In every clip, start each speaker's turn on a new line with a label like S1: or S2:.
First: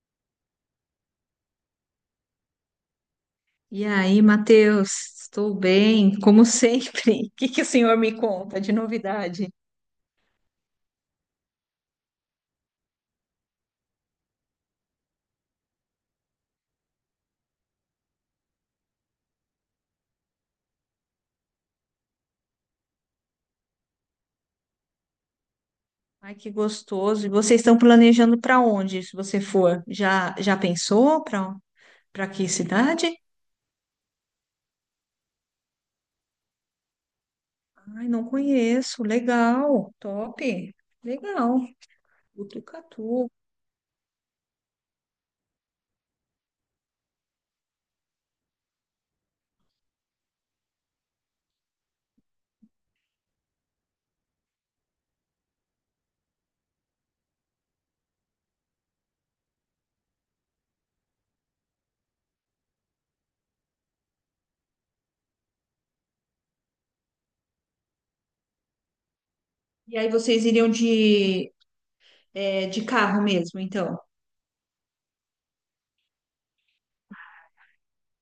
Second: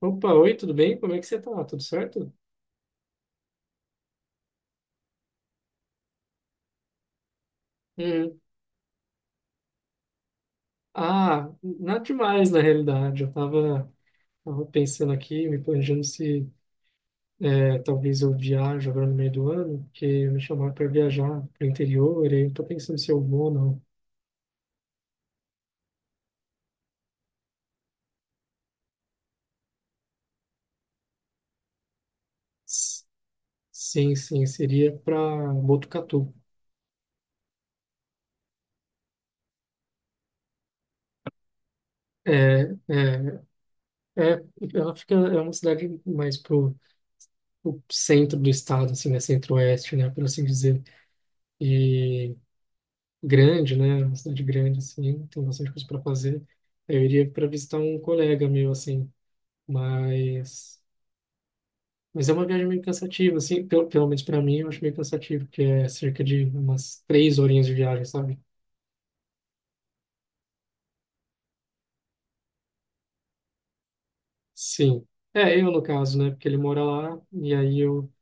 S1: Opa, oi, tudo bem? Como é que você tá? Tudo certo?
S2: E aí, Matheus, estou bem, como sempre. O que que o senhor me
S1: Uhum.
S2: conta de novidade?
S1: Ah, nada demais, na realidade. Eu tava pensando aqui, me planejando se talvez eu viajo agora no meio do ano, porque me chamaram para viajar pro interior, e aí eu tô pensando se eu vou ou não.
S2: Ai, que gostoso. E vocês estão planejando para onde, se você for? Já já pensou para que
S1: S-
S2: cidade?
S1: Sim, sim, seria para Botucatu.
S2: Ai, não conheço. Legal. Top. Legal.
S1: É,
S2: Botucatu.
S1: é, é, ela fica, é uma cidade mais pro centro do estado, assim, né? Centro-oeste, né? Por assim dizer. E grande, né? Uma cidade grande, assim, tem bastante coisa para fazer. Aí eu iria para visitar um colega meu, assim, mas é uma viagem meio cansativa, assim, pelo menos para mim, eu acho meio cansativo, porque é cerca de umas 3 horinhas de viagem, sabe?
S2: E aí vocês iriam de carro mesmo, então?
S1: Sim. É, eu no caso, né? Porque ele mora lá, e aí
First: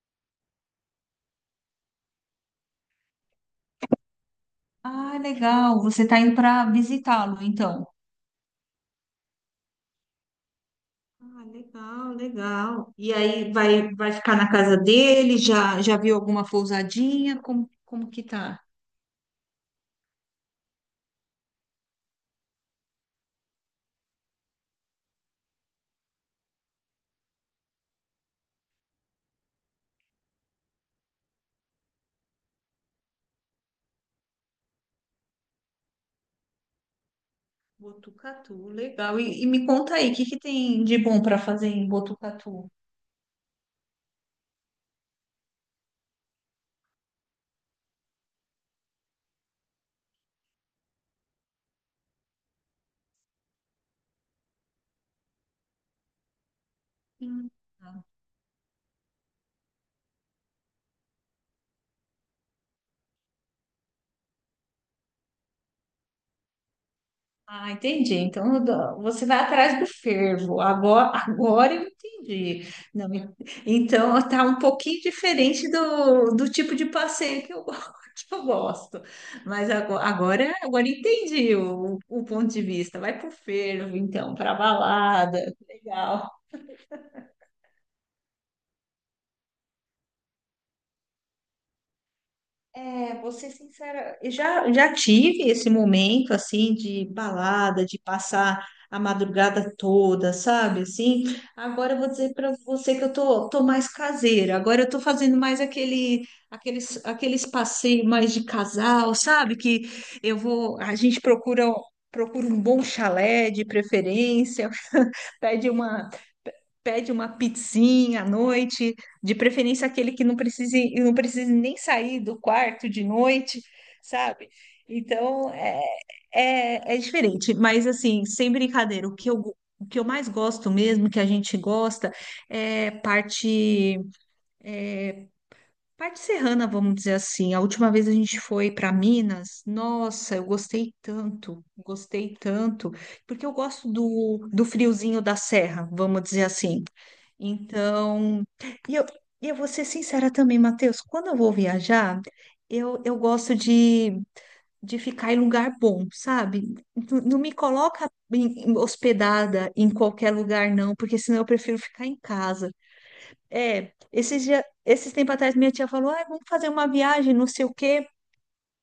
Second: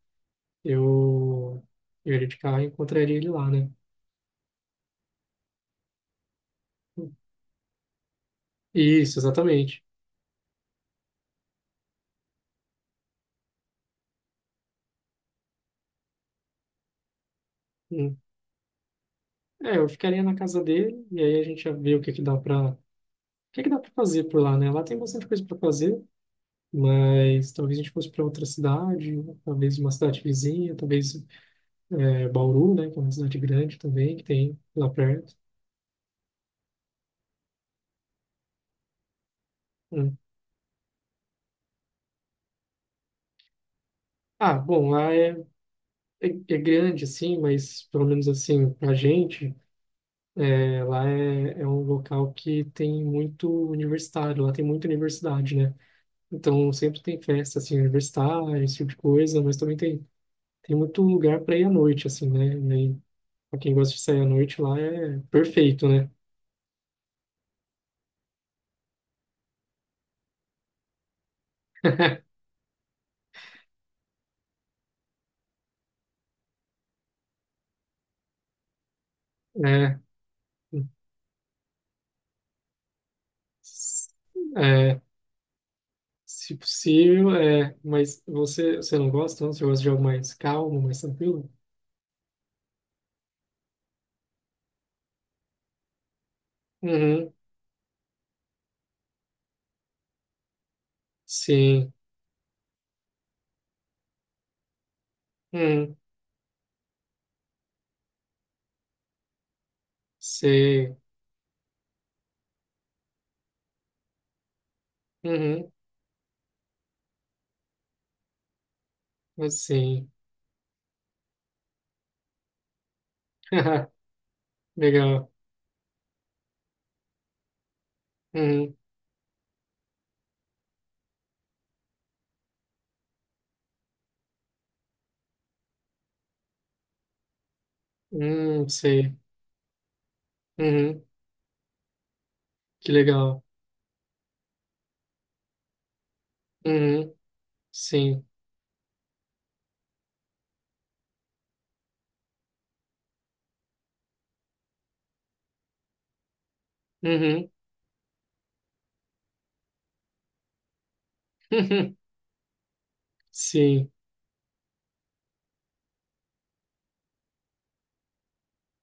S1: eu, eu iria de carro e encontraria ele lá, né?
S2: Ah, legal. Você está indo para visitá-lo, então.
S1: Isso, exatamente.
S2: Ah, legal, legal. E aí vai, vai ficar na casa dele? Já, já viu alguma pousadinha? Como, como
S1: Hum.
S2: que tá?
S1: É, eu ficaria na casa dele e aí a gente ia ver o que que dá para fazer por lá, né? Lá tem bastante coisa para fazer. Mas talvez a gente fosse para outra cidade, talvez uma cidade vizinha, talvez Bauru, né, que é uma cidade grande também, que tem lá perto.
S2: Botucatu, legal. E me conta aí,
S1: Né.
S2: o que que tem de bom para fazer em Botucatu?
S1: Ah, bom, lá é grande, assim, mas pelo menos assim, pra gente, lá é um local que tem muito universitário, lá tem muita universidade, né? Então sempre tem
S2: Hum.
S1: festa, assim, universitária, esse tipo de coisa, mas também tem muito lugar para ir à noite, assim, né? E aí, pra quem gosta de sair à noite, lá é perfeito, né?
S2: Ah, entendi. Então você vai atrás do fervo. Agora, agora eu entendi. Não, então tá um pouquinho diferente do, do tipo de passeio que eu, que eu gosto. Mas
S1: É.
S2: agora, agora, agora entendi o ponto de vista. Vai pro fervo, então, para
S1: É,
S2: balada. Legal.
S1: se possível, é, mas você não gosta, não? Você gosta de algo mais calmo, mais tranquilo?
S2: É, vou ser sincera, eu já, já tive esse momento, assim, de
S1: Uhum,
S2: balada, de passar a madrugada toda, sabe, assim,
S1: sim,
S2: agora eu vou dizer para você que eu tô, tô mais caseira, agora eu tô fazendo mais
S1: uhum,
S2: aquele, aqueles, aqueles passeios mais de casal, sabe, que eu vou, a
S1: sei,
S2: gente procura, procura um bom chalé de preferência.
S1: uhum,
S2: Pede uma, pede uma pizzinha à noite, de
S1: mas
S2: preferência
S1: sim,
S2: aquele que não precise, não precise nem sair do quarto de noite, sabe?
S1: legal,
S2: Então é diferente, mas assim, sem
S1: uhum,
S2: brincadeira, o que eu mais gosto mesmo, que a gente gosta, é parte. Parte serrana, vamos dizer assim. A última vez a gente
S1: uhum,
S2: foi para
S1: sei,
S2: Minas. Nossa, eu
S1: uhum,
S2: gostei
S1: que
S2: tanto,
S1: legal,
S2: porque eu gosto do, do friozinho da serra, vamos dizer assim.
S1: uhum, sim,
S2: Então, e eu, e eu vou ser sincera também, Matheus, quando eu vou viajar, eu gosto de ficar em lugar bom, sabe? Não, não
S1: uhum,
S2: me coloca hospedada em qualquer lugar, não, porque senão eu prefiro ficar em casa.
S1: sim,
S2: É, esses dias, esses tempos atrás minha tia falou, ah, vamos fazer uma viagem, não sei o quê.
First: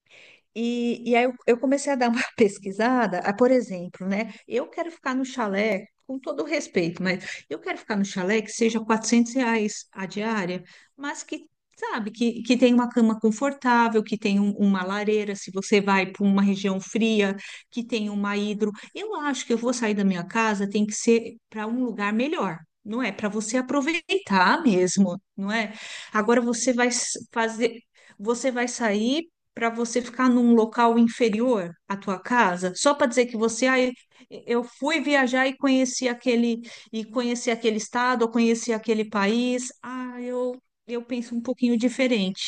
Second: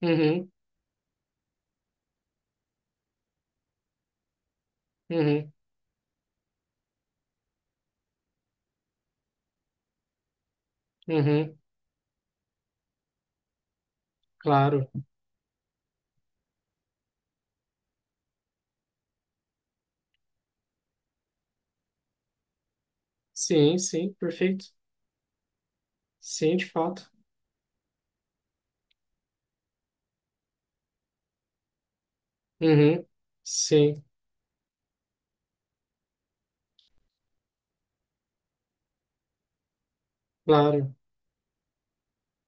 S1: uhum,
S2: E aí eu comecei a dar uma pesquisada, ah, por exemplo, né? Eu quero ficar no
S1: uhum,
S2: chalé, com todo o respeito, mas eu quero ficar no chalé que seja 400 reais a diária, mas que,
S1: uhum,
S2: sabe, que tem uma cama confortável, que tem uma
S1: claro,
S2: lareira, se você vai para uma região fria, que tem uma hidro. Eu acho que eu vou sair da minha casa, tem que ser para um lugar melhor. Não é para você
S1: sim, sim,
S2: aproveitar
S1: perfeito,
S2: mesmo, não é? Agora
S1: sim, de
S2: você vai
S1: fato,
S2: fazer, você vai sair para você ficar num local inferior à tua casa, só
S1: uhum,
S2: para dizer que você, ah, eu
S1: sim,
S2: eu fui viajar e conheci aquele estado, ou conheci aquele país. Ah, eu
S1: claro.
S2: eu penso um pouquinho diferente.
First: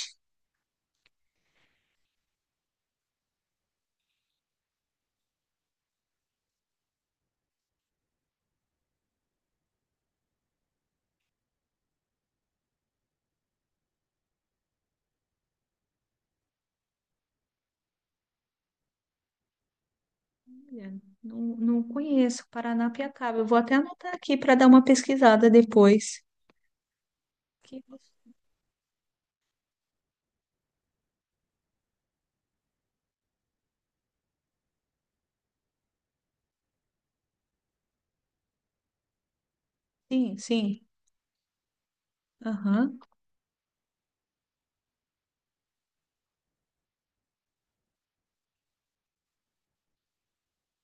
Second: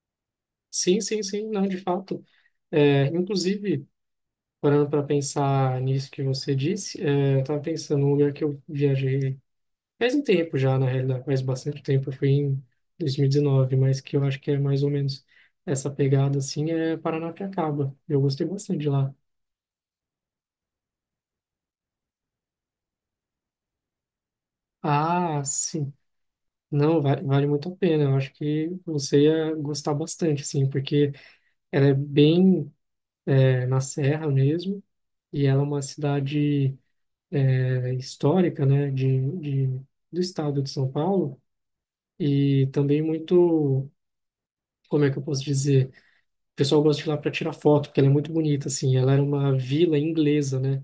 S1: Sim, sim, sim, não, de fato. É, inclusive, parando para pensar nisso que você disse, é, eu estava pensando num lugar que eu viajei faz um tempo já, na realidade, faz bastante tempo, eu fui em 2019, mas que eu acho que é mais ou menos essa pegada assim, é Paranapiacaba. Eu gostei bastante de lá.
S2: Olha, não, não conheço Paranapiacaba. Eu vou até anotar aqui para dar uma
S1: Ah,
S2: pesquisada
S1: sim.
S2: depois.
S1: Não, vale muito a
S2: Que
S1: pena. Eu
S2: gostoso.
S1: acho que você ia gostar bastante, sim, porque ela é bem, é, na serra mesmo, e ela é uma cidade histórica, né, do
S2: Sim,
S1: estado de
S2: sim.
S1: São Paulo e
S2: Aham.
S1: também muito, como é que eu posso dizer? O pessoal gosta de ir lá para tirar foto, porque ela é muito bonita, assim. Ela era uma vila inglesa, né?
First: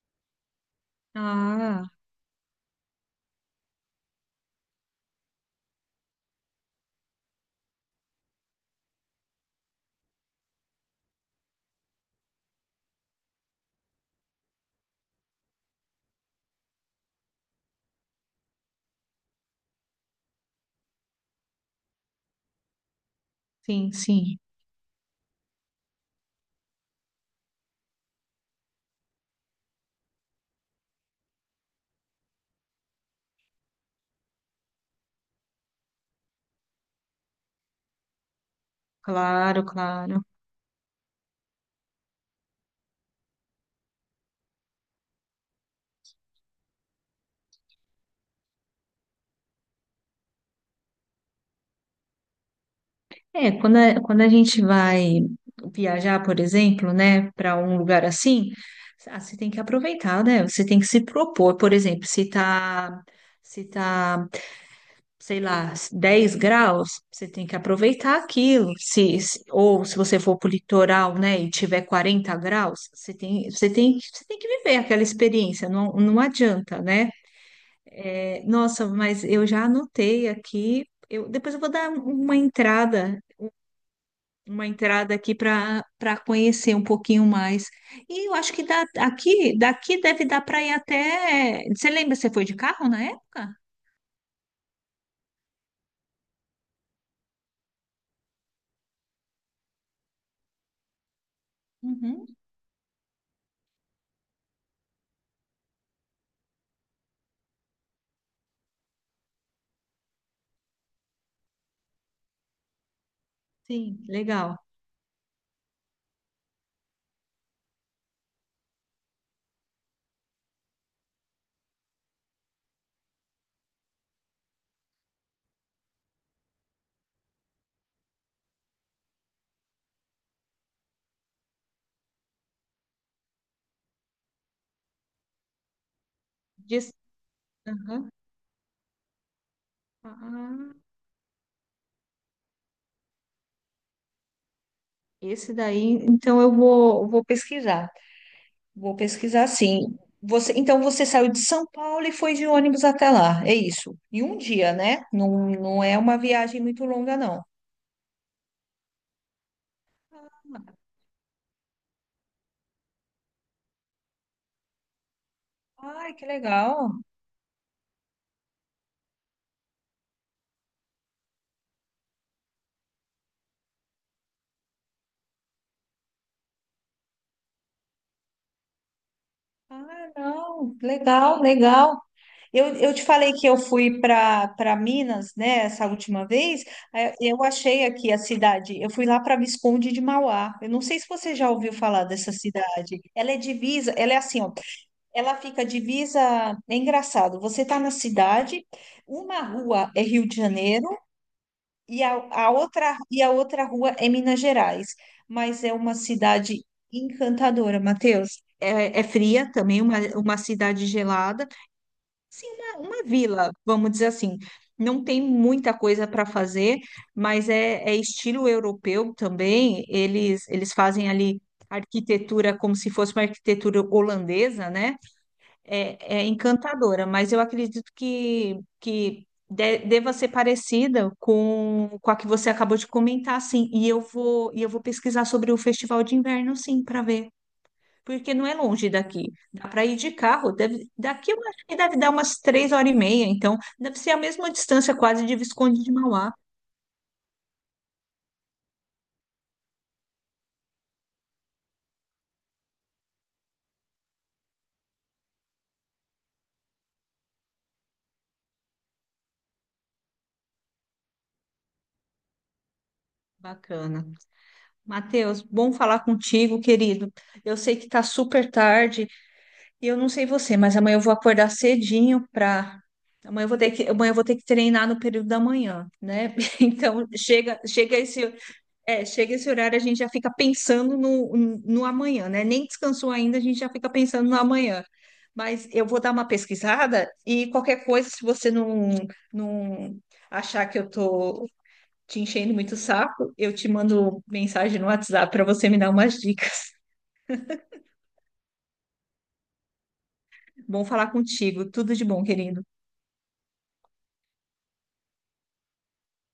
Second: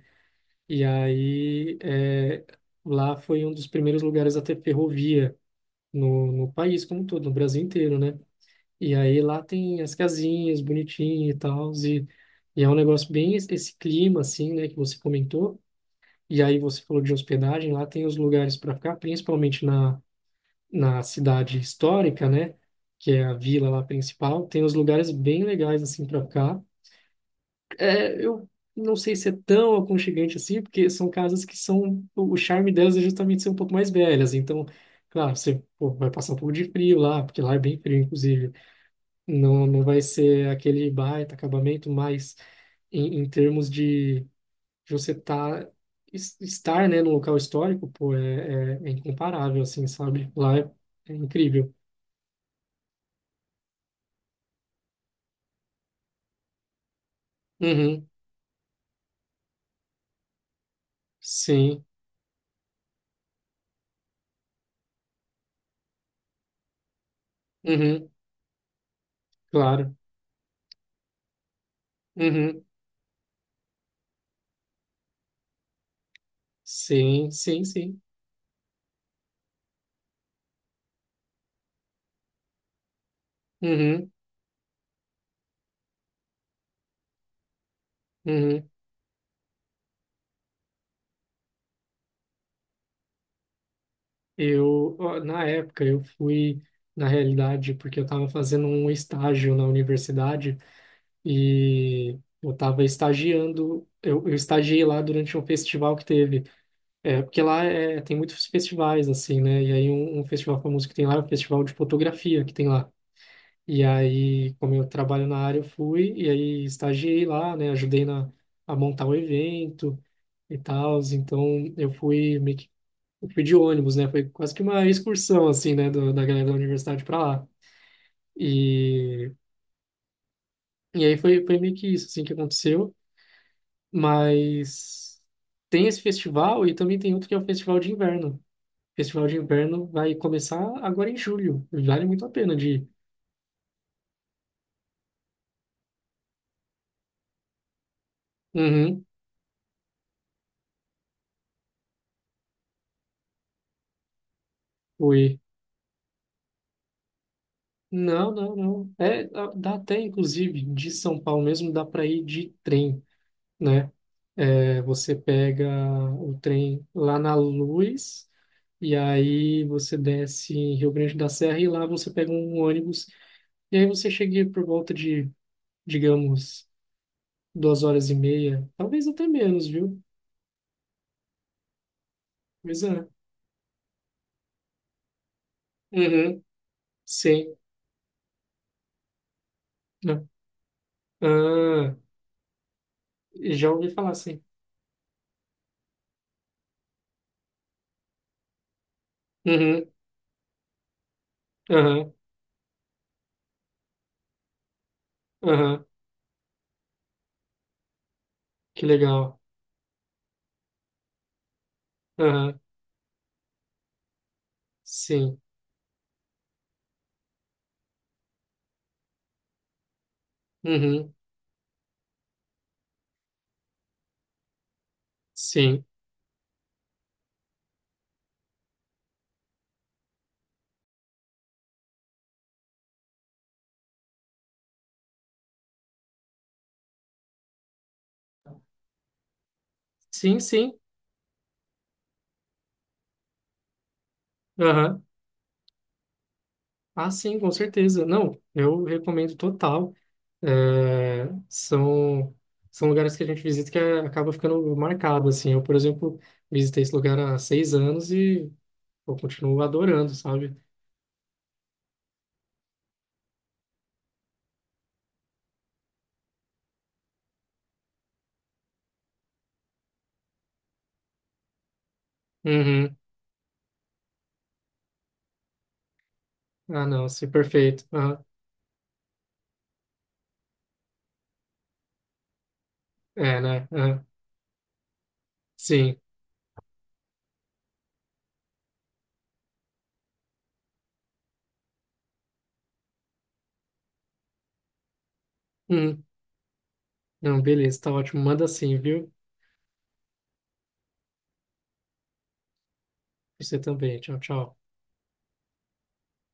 S1: E aí
S2: Ah,
S1: é, lá foi um dos primeiros lugares a ter ferrovia no país como um todo, no Brasil inteiro, né? E aí lá tem as casinhas bonitinhas e tal, e é um negócio bem esse clima, assim, né, que você comentou. E aí você falou de hospedagem, lá tem os lugares para ficar, principalmente na cidade histórica, né? Que é a vila lá
S2: sim, sim.
S1: principal, tem uns lugares bem legais assim para ficar. É, eu não sei se é tão aconchegante assim, porque são casas que são o charme delas é justamente ser um pouco mais velhas. Então, claro, você pô, vai passar um pouco de frio lá, porque lá é bem frio, inclusive.
S2: Claro,
S1: Não, não vai
S2: claro.
S1: ser aquele baita acabamento, mas em termos de você estar, né, num local histórico, pô, é incomparável, assim, sabe? Lá é incrível.
S2: É, quando a, quando a gente vai viajar, por exemplo, né, para um lugar
S1: Uhum.
S2: assim, ah, você tem que aproveitar, né? Você tem que se propor, por
S1: Sim,
S2: exemplo, se tá, se tá, sei lá, 10 graus, você tem que
S1: uhum,
S2: aproveitar aquilo. Se, ou
S1: claro.
S2: se você for para o litoral, né, e tiver quarenta
S1: Uhum,
S2: graus, você tem, você tem, você tem que viver aquela experiência, não, não adianta, né?
S1: sim, sim, sim.
S2: É, nossa, mas eu já anotei aqui. Eu, depois eu vou dar
S1: Uhum,
S2: uma entrada aqui para conhecer um pouquinho mais. E eu acho que
S1: uhum.
S2: dá, aqui, daqui deve dar para ir até. Você lembra, você foi de carro na época?
S1: Eu, ó, na época, eu fui, na realidade, porque eu estava fazendo um estágio na universidade e
S2: Uhum,
S1: eu estava estagiando, eu estagiei lá durante um festival que teve. É, porque lá é, tem muitos festivais, assim, né? E aí um festival famoso que tem lá é o Festival de Fotografia que tem lá. E
S2: sim,
S1: aí,
S2: legal.
S1: como eu trabalho na área, eu fui e aí estagiei lá, né? Ajudei a montar o evento e tal. Então, eu fui meio que eu fui de ônibus, né? Foi quase que uma excursão, assim, né? Da galera da universidade para lá. E, e aí foi meio que isso, assim, que aconteceu. Mas tem esse festival e
S2: Diz-
S1: também tem outro que é o Festival de
S2: aham.
S1: Inverno. O Festival de Inverno vai começar
S2: Ah,
S1: agora em julho. Vale muito a pena de ir.
S2: esse daí, então eu vou, vou pesquisar. Vou
S1: Uhum,
S2: pesquisar sim. Você, então você saiu de São Paulo e foi de ônibus até lá, é isso. Em um dia, né?
S1: fui.
S2: Não, não é uma viagem muito longa, não.
S1: Não, não, não. É, dá até, inclusive, de São Paulo mesmo, dá para ir de trem, né? É, você pega
S2: Ai, que
S1: o trem
S2: legal.
S1: lá na Luz, e aí você desce em Rio Grande da Serra, e lá você pega um ônibus, e aí você chega por volta de, digamos, 2 horas e meia, talvez até menos, viu?
S2: Ah, não, legal, legal.
S1: Pois
S2: Eu te
S1: é.
S2: falei que eu fui para Minas, né, essa última
S1: Uhum,
S2: vez. Eu
S1: sim.
S2: achei aqui a cidade. Eu fui lá para Visconde de
S1: Ah,
S2: Mauá. Eu não sei se você já ouviu
S1: ah,
S2: falar dessa cidade. Ela é
S1: já ouvi
S2: divisa, ela
S1: falar,
S2: é assim,
S1: sim.
S2: ó, ela fica divisa. É engraçado. Você tá na cidade, uma
S1: Uhum,
S2: rua é Rio de Janeiro e
S1: aham,
S2: a outra e a outra rua é Minas Gerais. Mas é
S1: aham,
S2: uma cidade encantadora, Matheus.
S1: que
S2: É, é
S1: legal.
S2: fria também, uma cidade gelada. Sim,
S1: Aham,
S2: uma vila, vamos dizer assim. Não tem
S1: sim.
S2: muita coisa para fazer, mas é, é estilo europeu também. Eles fazem
S1: Uhum.
S2: ali arquitetura como se fosse uma arquitetura holandesa, né?
S1: Sim,
S2: É, é encantadora, mas eu acredito que deva ser parecida com a que você acabou de comentar, sim. E eu vou pesquisar sobre o Festival de Inverno, sim, para ver porque não é longe daqui. Dá para ir de
S1: sim,
S2: carro.
S1: sim.
S2: Deve, daqui eu acho que deve dar umas 3 horas e meia, então deve ser a mesma distância
S1: Aham.
S2: quase de Visconde de Mauá.
S1: Ah, sim, com certeza. Não, eu recomendo total. É, são lugares que a gente visita que acaba ficando marcado, assim. Eu, por exemplo, visitei esse lugar há 6 anos e eu continuo adorando, sabe?
S2: Bacana. Matheus, bom falar contigo, querido. Eu sei que tá super tarde e eu não sei você, mas amanhã eu vou acordar cedinho para
S1: Uhum.
S2: amanhã. Eu vou ter que, amanhã eu vou ter que treinar no período da manhã, né?
S1: Ah,
S2: Então
S1: não, sim,
S2: chega,
S1: perfeito.
S2: chega
S1: Aham.
S2: esse é, chega esse horário, a gente já fica pensando no, no amanhã, né? Nem descansou ainda,
S1: É,
S2: a gente
S1: né?
S2: já fica
S1: Aham.
S2: pensando no amanhã. Mas eu
S1: Sim.
S2: vou dar uma pesquisada e qualquer coisa, se você não, não achar que eu tô te enchendo muito o saco, eu te mando mensagem no WhatsApp para você me dar
S1: Uhum.
S2: umas dicas.
S1: Não, beleza, tá ótimo. Manda sim, viu?
S2: Bom falar contigo. Tudo de bom, querido.
S1: Você também. Tchau, tchau.